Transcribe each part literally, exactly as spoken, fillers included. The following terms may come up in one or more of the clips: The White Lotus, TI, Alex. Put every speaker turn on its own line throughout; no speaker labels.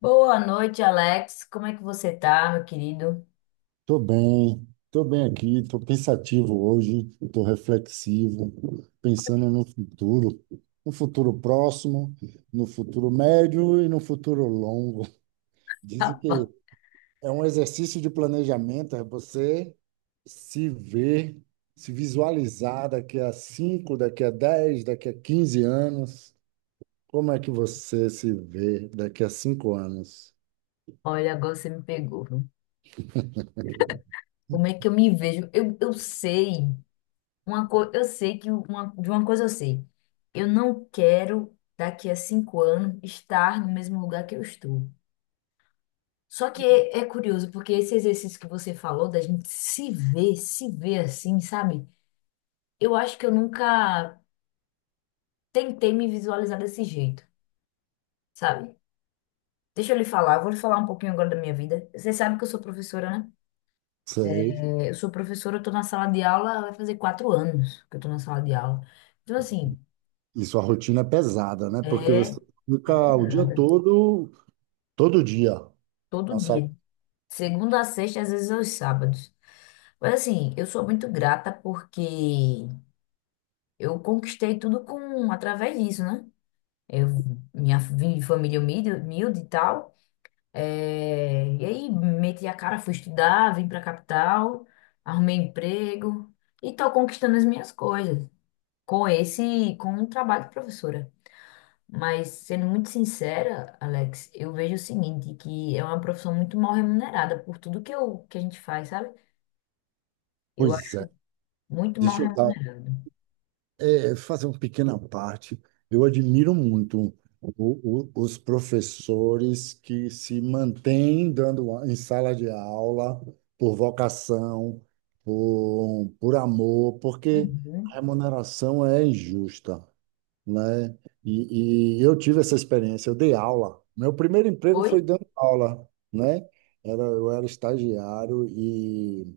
Boa noite, Alex. Como é que você tá, meu querido?
Tô bem, tô bem aqui, tô pensativo hoje, tô reflexivo, pensando no futuro, no futuro próximo, no futuro médio e no futuro longo. Dizem que é um exercício de planejamento, é você se ver, se visualizar daqui a cinco, daqui a dez, daqui a quinze anos. Como é que você se vê daqui a cinco anos?
Olha, agora você me pegou, viu? Como é que eu me vejo? Eu, eu sei uma coisa, eu sei que uma, de uma coisa eu sei. Eu não quero daqui a cinco anos estar no mesmo lugar que eu estou. Só que é, é curioso porque esse exercício que você falou da gente se ver, se ver assim, sabe? Eu acho que eu nunca tentei me visualizar desse jeito, sabe? Deixa eu lhe falar, eu vou lhe falar um pouquinho agora da minha vida. Você sabe que eu sou professora, né?
Sei.
É, Eu sou professora, eu tô na sala de aula, vai fazer quatro anos que eu tô na sala de aula. Então, assim,
E sua rotina é pesada, né? Porque você
é é
fica o dia
pegada.
todo, todo dia
Todo
na sala.
dia. Segunda a sexta, às vezes aos sábados. Mas, assim, eu sou muito grata porque eu conquistei tudo com, através disso, né? Eu, minha vim de família humilde, humilde e tal. É, e aí, meti a cara, fui estudar, vim pra capital, arrumei emprego e tô conquistando as minhas coisas com esse, com o trabalho de professora. Mas, sendo muito sincera, Alex, eu vejo o seguinte, que é uma profissão muito mal remunerada por tudo que, eu, que a gente faz, sabe? Eu
Pois
acho
é,
muito mal
deixa eu dar,
remunerado.
é, fazer uma pequena parte. Eu admiro muito o- o- os professores que se mantêm dando a- em sala de aula por vocação, por, por amor, porque a
Uhum.
remuneração é injusta, né? E, e eu tive essa experiência, eu dei aula. Meu primeiro emprego
Foi?
foi dando aula, né? Era, eu era estagiário e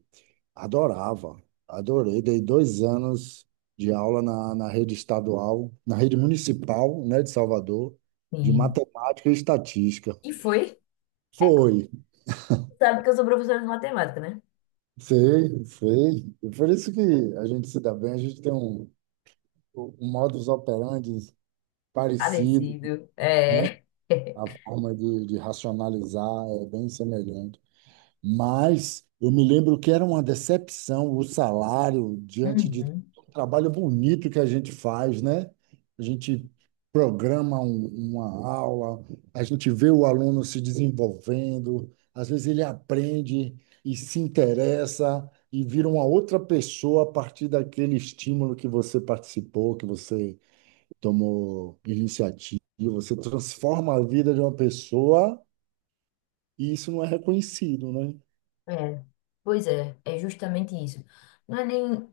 adorava, adorei. Dei dois anos de aula na, na rede estadual, na rede municipal, né, de Salvador, de
Sim.
matemática e estatística.
E foi?
Foi,
Sabe que eu sou professora de matemática, né?
sei, sei. E por isso que a gente se dá bem, a gente tem um, um modus operandi parecido.
Parecido. É.
A forma de, de racionalizar é bem semelhante. Mas eu me lembro que era uma decepção o salário diante de
Uhum.
todo o trabalho bonito que a gente faz, né? A gente programa um- uma aula, a gente vê o aluno se desenvolvendo, às vezes ele aprende e se interessa e vira uma outra pessoa a partir daquele estímulo que você participou, que você tomou iniciativa, você transforma a vida de uma pessoa e isso não é reconhecido, né?
É. Pois é, é justamente isso. Não é nem,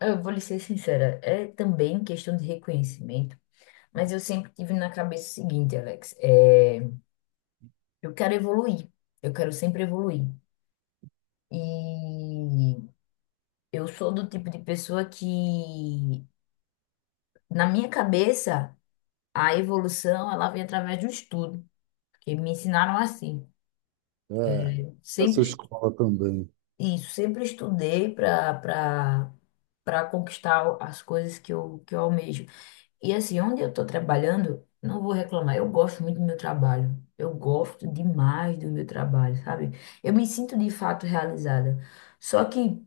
eu vou lhe ser sincera, é também questão de reconhecimento, mas eu sempre tive na cabeça o seguinte, Alex, é... Eu quero evoluir. Eu quero sempre evoluir. E eu sou do tipo de pessoa que, na minha cabeça, a evolução ela vem através do estudo, porque me ensinaram assim.
É, essa
Sempre
escola também.
isso, sempre estudei para para para conquistar as coisas que eu que eu almejo. E assim, onde eu estou trabalhando, não vou reclamar. Eu gosto muito do meu trabalho. Eu gosto demais do meu trabalho, sabe? Eu me sinto de fato realizada. Só que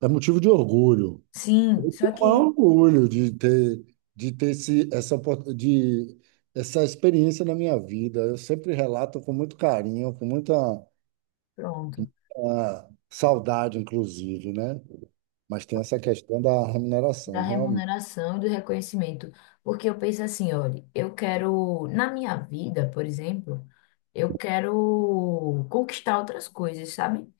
É motivo de orgulho.
Sim,
Um
só
maior
que,
orgulho de ter, de ter esse, essa, opor- de, essa experiência na minha vida. Eu sempre relato com muito carinho, com muita,
pronto,
ah, saudade, inclusive, né? Mas tem essa questão da
da
remuneração, realmente.
remuneração e do reconhecimento. Porque eu penso assim, olha, eu quero, na minha vida, por exemplo, eu quero conquistar outras coisas, sabe?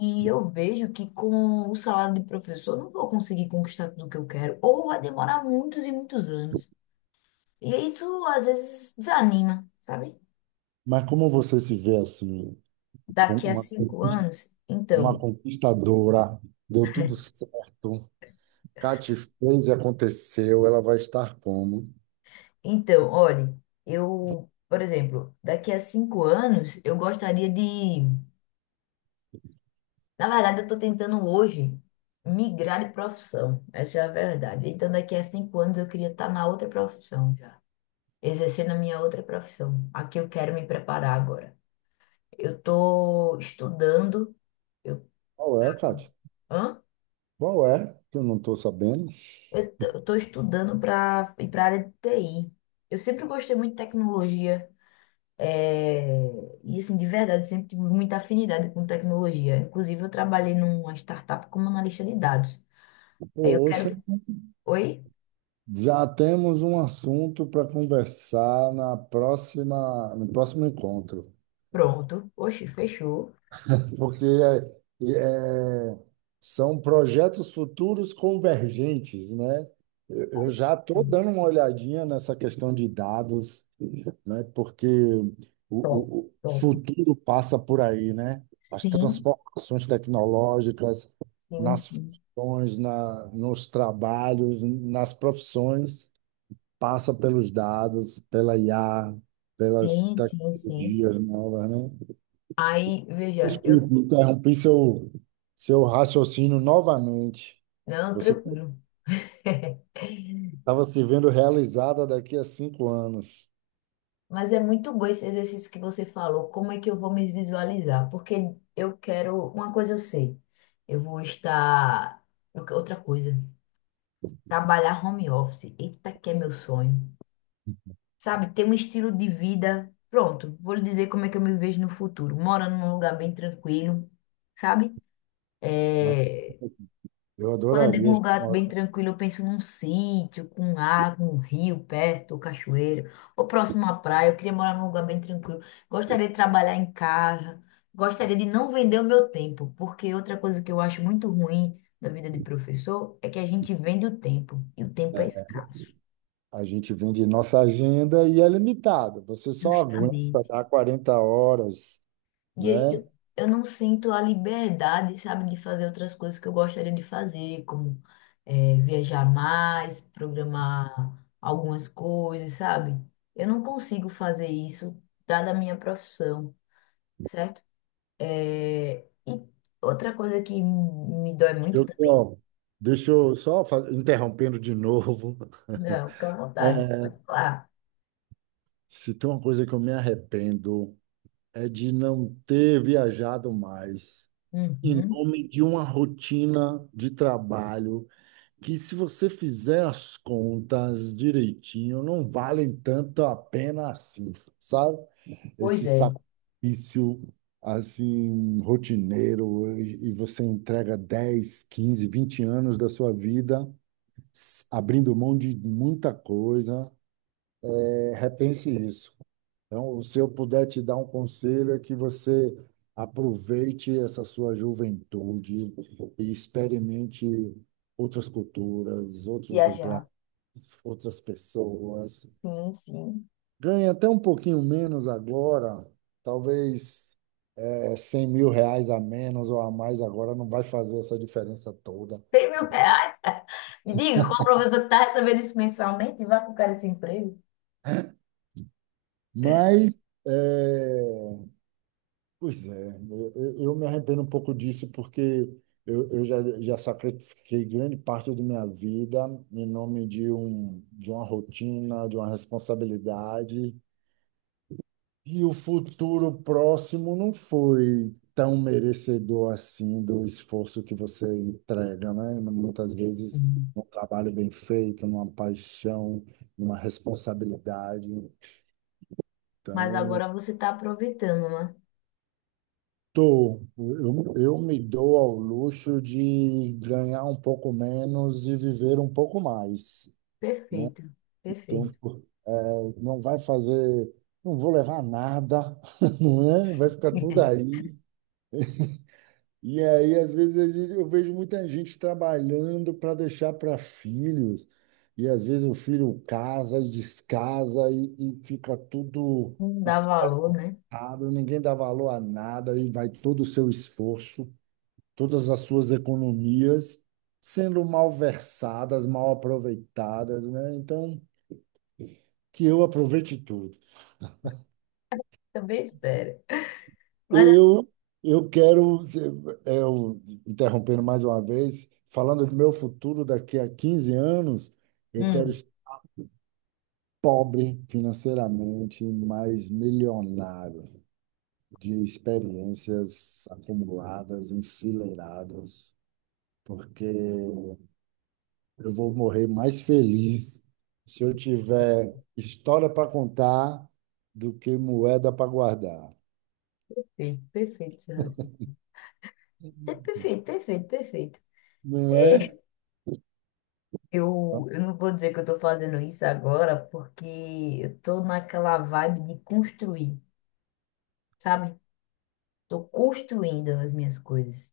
E eu vejo que com o salário de professor eu não vou conseguir conquistar tudo o que eu quero, ou vai demorar muitos e muitos anos. E isso às vezes desanima, sabe?
Mas como você se vê assim, com
Daqui a
uma
cinco anos,
uma
então.
conquistadora, deu tudo certo. Kate fez e aconteceu, ela vai estar como?
Então, olha, eu, por exemplo, daqui a cinco anos, eu gostaria de. Na verdade, eu estou tentando hoje migrar de profissão. Essa é a verdade. Então, daqui a cinco anos, eu queria estar na outra profissão já, exercendo a minha outra profissão. Aqui eu quero me preparar agora. Eu estou estudando. Eu,
Qual é, Kate?
hã?
Qual é? Que eu não estou sabendo.
Eu estou estudando para ir para a área de T I. Eu sempre gostei muito de tecnologia. É, e assim, de verdade, sempre tive muita afinidade com tecnologia. Inclusive, eu trabalhei numa startup como analista de dados. Aí eu
Poxa,
quero. Oi?
já temos um assunto para conversar na próxima, no próximo encontro,
Pronto. Oxe, fechou.
porque é- é- são projetos futuros convergentes, né? Eu eu já estou dando uma olhadinha nessa questão de dados, né? Porque
Top,
o, o o
top.
futuro passa por aí, né? As
Sim,
transformações tecnológicas
sim,
nas
sim,
funções, na, nos trabalhos, nas profissões, passa pelos dados, pela I A, pelas
sim, sim, sim.
tecnologias novas, né?
Aí, veja, eu.
Desculpe, interrompi seu, seu raciocínio novamente.
Não,
Você
tranquilo.
estava se vendo realizada daqui a cinco anos,
Mas é muito bom esse exercício que você falou. Como é que eu vou me visualizar? Porque eu quero. Uma coisa eu sei. Eu vou estar. Outra coisa. Trabalhar home office. Eita, que é meu sonho. Sabe, ter um estilo de vida. Pronto, vou lhe dizer como é que eu me vejo no futuro. Morando num lugar bem tranquilo, sabe?
né?
É,
Eu
Quando eu digo um
adoraria.
lugar bem tranquilo, eu penso num sítio, com água, um rio perto, ou cachoeira, ou próximo à praia. Eu queria morar num lugar bem tranquilo. Gostaria de trabalhar em casa. Gostaria de não vender o meu tempo, porque outra coisa que eu acho muito ruim da vida de professor é que a gente vende o tempo, e o tempo é escasso.
A gente vende nossa agenda e é limitado. Você só aguenta
Justamente.
dar quarenta horas,
E
né?
aí eu não sinto a liberdade, sabe, de fazer outras coisas que eu gostaria de fazer, como eh, viajar mais, programar algumas coisas, sabe? Eu não consigo fazer isso, dada a minha profissão, certo? Eh, e outra coisa que me dói muito
Eu,
também.
ó, deixa eu só fa- interrompendo de novo.
Não, fica à vontade,
É,
pode falar.
Se tem uma coisa que eu me arrependo é de não ter viajado mais, em
Uhum.
nome de uma rotina de trabalho que, se você fizer as contas direitinho, não valem tanto a pena assim, sabe?
Pois
Esse
é,
sacrifício assim rotineiro e e você entrega dez, quinze, vinte anos da sua vida s- abrindo mão de muita coisa. É, repense isso. Então, se eu puder te dar um conselho é que você aproveite essa sua juventude e experimente outras culturas, outros lugares,
viajar.
outras pessoas.
Sim, sim.
Ganhe até um pouquinho menos agora, talvez. É cem mil reais a menos ou a mais agora não vai fazer essa diferença toda.
cem mil reais? Me diga, qual professor que tá recebendo isso mensalmente e vai pro cara esse emprego?
Mas, é, pois é, eu, eu- eu me arrependo um pouco disso porque eu, eu já, já sacrifiquei grande parte da minha vida em nome de, um, de uma rotina, de uma responsabilidade. E o futuro próximo não foi tão merecedor assim do esforço que você entrega, né? Muitas vezes
Hum.
um trabalho bem feito, numa paixão, numa responsabilidade.
Mas
Então,
agora você está aproveitando, né?
tô, eu, eu me dou ao luxo de ganhar um pouco menos e viver um pouco mais, né?
Perfeito,
Então,
perfeito.
eh, não vai fazer, não vou levar nada, não é? Vai ficar tudo aí. E aí, às vezes, a gente- eu vejo muita gente trabalhando para deixar para filhos, e às vezes o filho casa e descasa e, e fica tudo
Não dá valor,
espetado,
né?
ninguém dá valor a nada, e vai todo o seu esforço, todas as suas economias sendo malversadas, mal aproveitadas, né? Então, que eu aproveite tudo.
Também espera. Mas assim,
Eu, eu quero, é, eu, interrompendo mais uma vez, falando do meu futuro daqui a quinze anos, eu quero
hum,
estar pobre financeiramente, mas milionário de experiências acumuladas, enfileiradas, porque eu vou morrer mais feliz se eu tiver história para contar do que moeda para guardar.
perfeito, perfeito, seu raciocínio. É perfeito, perfeito, perfeito.
Não é?
Eu, eu não vou dizer que eu estou fazendo isso agora, porque eu estou naquela vibe de construir, sabe? Estou construindo as minhas coisas.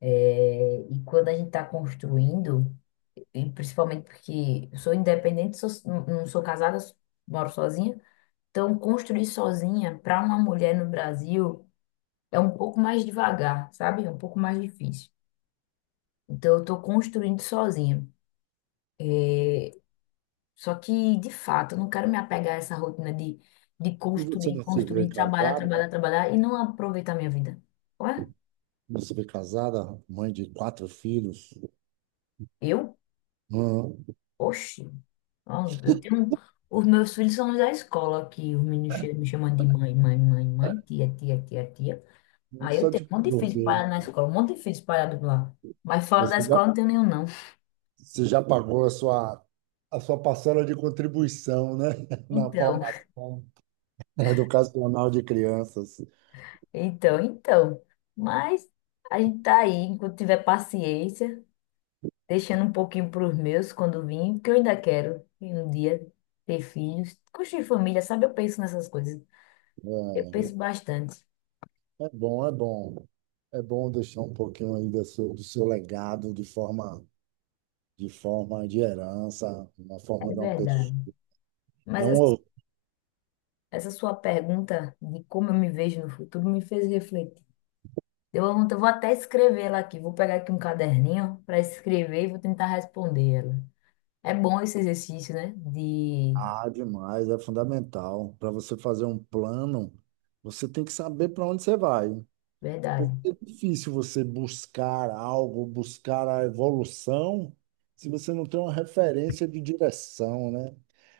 É, e quando a gente está construindo, e principalmente porque eu sou independente, sou- não não sou casada, moro sozinha. Então, construir sozinha para uma mulher no Brasil é um pouco mais devagar, sabe? É um pouco mais difícil. Então, eu estou construindo sozinha. Só que, de fato, eu não quero me apegar a essa rotina de, de
E você
construir,
não se vê
construir, trabalhar,
casado?
trabalhar, trabalhar e não aproveitar a minha vida. Ué?
Você foi casada, mãe de quatro filhos.
Eu?
Hum,
Oxi. Ó, eu tenho... Os meus filhos são da escola aqui. Os meninos che- me chamam de mãe, mãe, mãe, mãe, tia, tia, tia, tia. Aí eu
Só
tenho
de
um monte de filhos
bloqueio.
espalhado na escola, um monte de filhos espalhado lá. Mas fora da
Você já,
escola não tenho nenhum, não.
você já pagou a sua, a sua parcela de contribuição, né? Na
Então,
formação educacional de crianças.
então, então. Mas a gente tá aí, enquanto tiver paciência, deixando um pouquinho para os meus quando vim, porque eu ainda quero ir um dia ter filhos, construir família, sabe? Eu penso nessas coisas. Eu
É,
penso bastante,
é bom, é bom. É bom deixar um pouquinho aí do seu, do seu legado de forma, de forma de herança, na forma
é
de uma
verdade.
pessoa. É
Mas essa,
um
essa sua pergunta de como eu me vejo no futuro me fez refletir. Deu uma vontade, eu vou até escrever ela aqui, vou pegar aqui um caderninho para escrever e vou tentar responder ela. É bom esse exercício, né? De
ah, demais, é fundamental. Para você fazer um plano, você tem que saber para onde você vai.
verdade.
Porque é difícil você buscar algo, buscar a evolução, se você não tem uma referência de direção, né?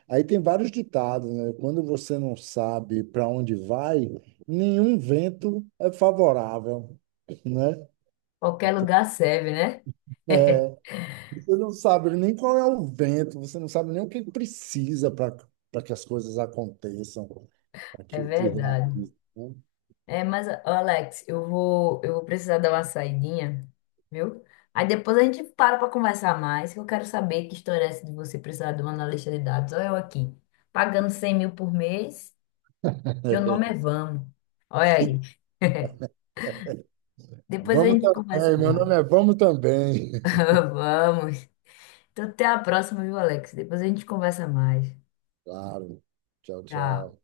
Aí tem vários ditados, né? Quando você não sabe para onde vai, nenhum vento é favorável, né?
Qualquer lugar serve, né?
Você não sabe nem qual é o vento, você não sabe nem o que precisa para para que as coisas aconteçam, para
É
que se
verdade.
realizem, né?
É, mas, ó, Alex, eu vou, eu vou precisar dar uma saidinha, viu? Aí depois a gente para para conversar mais, que eu quero saber que história é essa de você precisar de um analista de dados. Olha eu aqui, pagando cem mil por mês, meu nome é Vamos. Olha aí. Depois a
Vamos
gente conversa
também, meu
mais.
nome é Vamos também.
Vamos. Então até a próxima, viu, Alex? Depois a gente conversa mais.
Claro. Tchau,
Tchau.
tchau.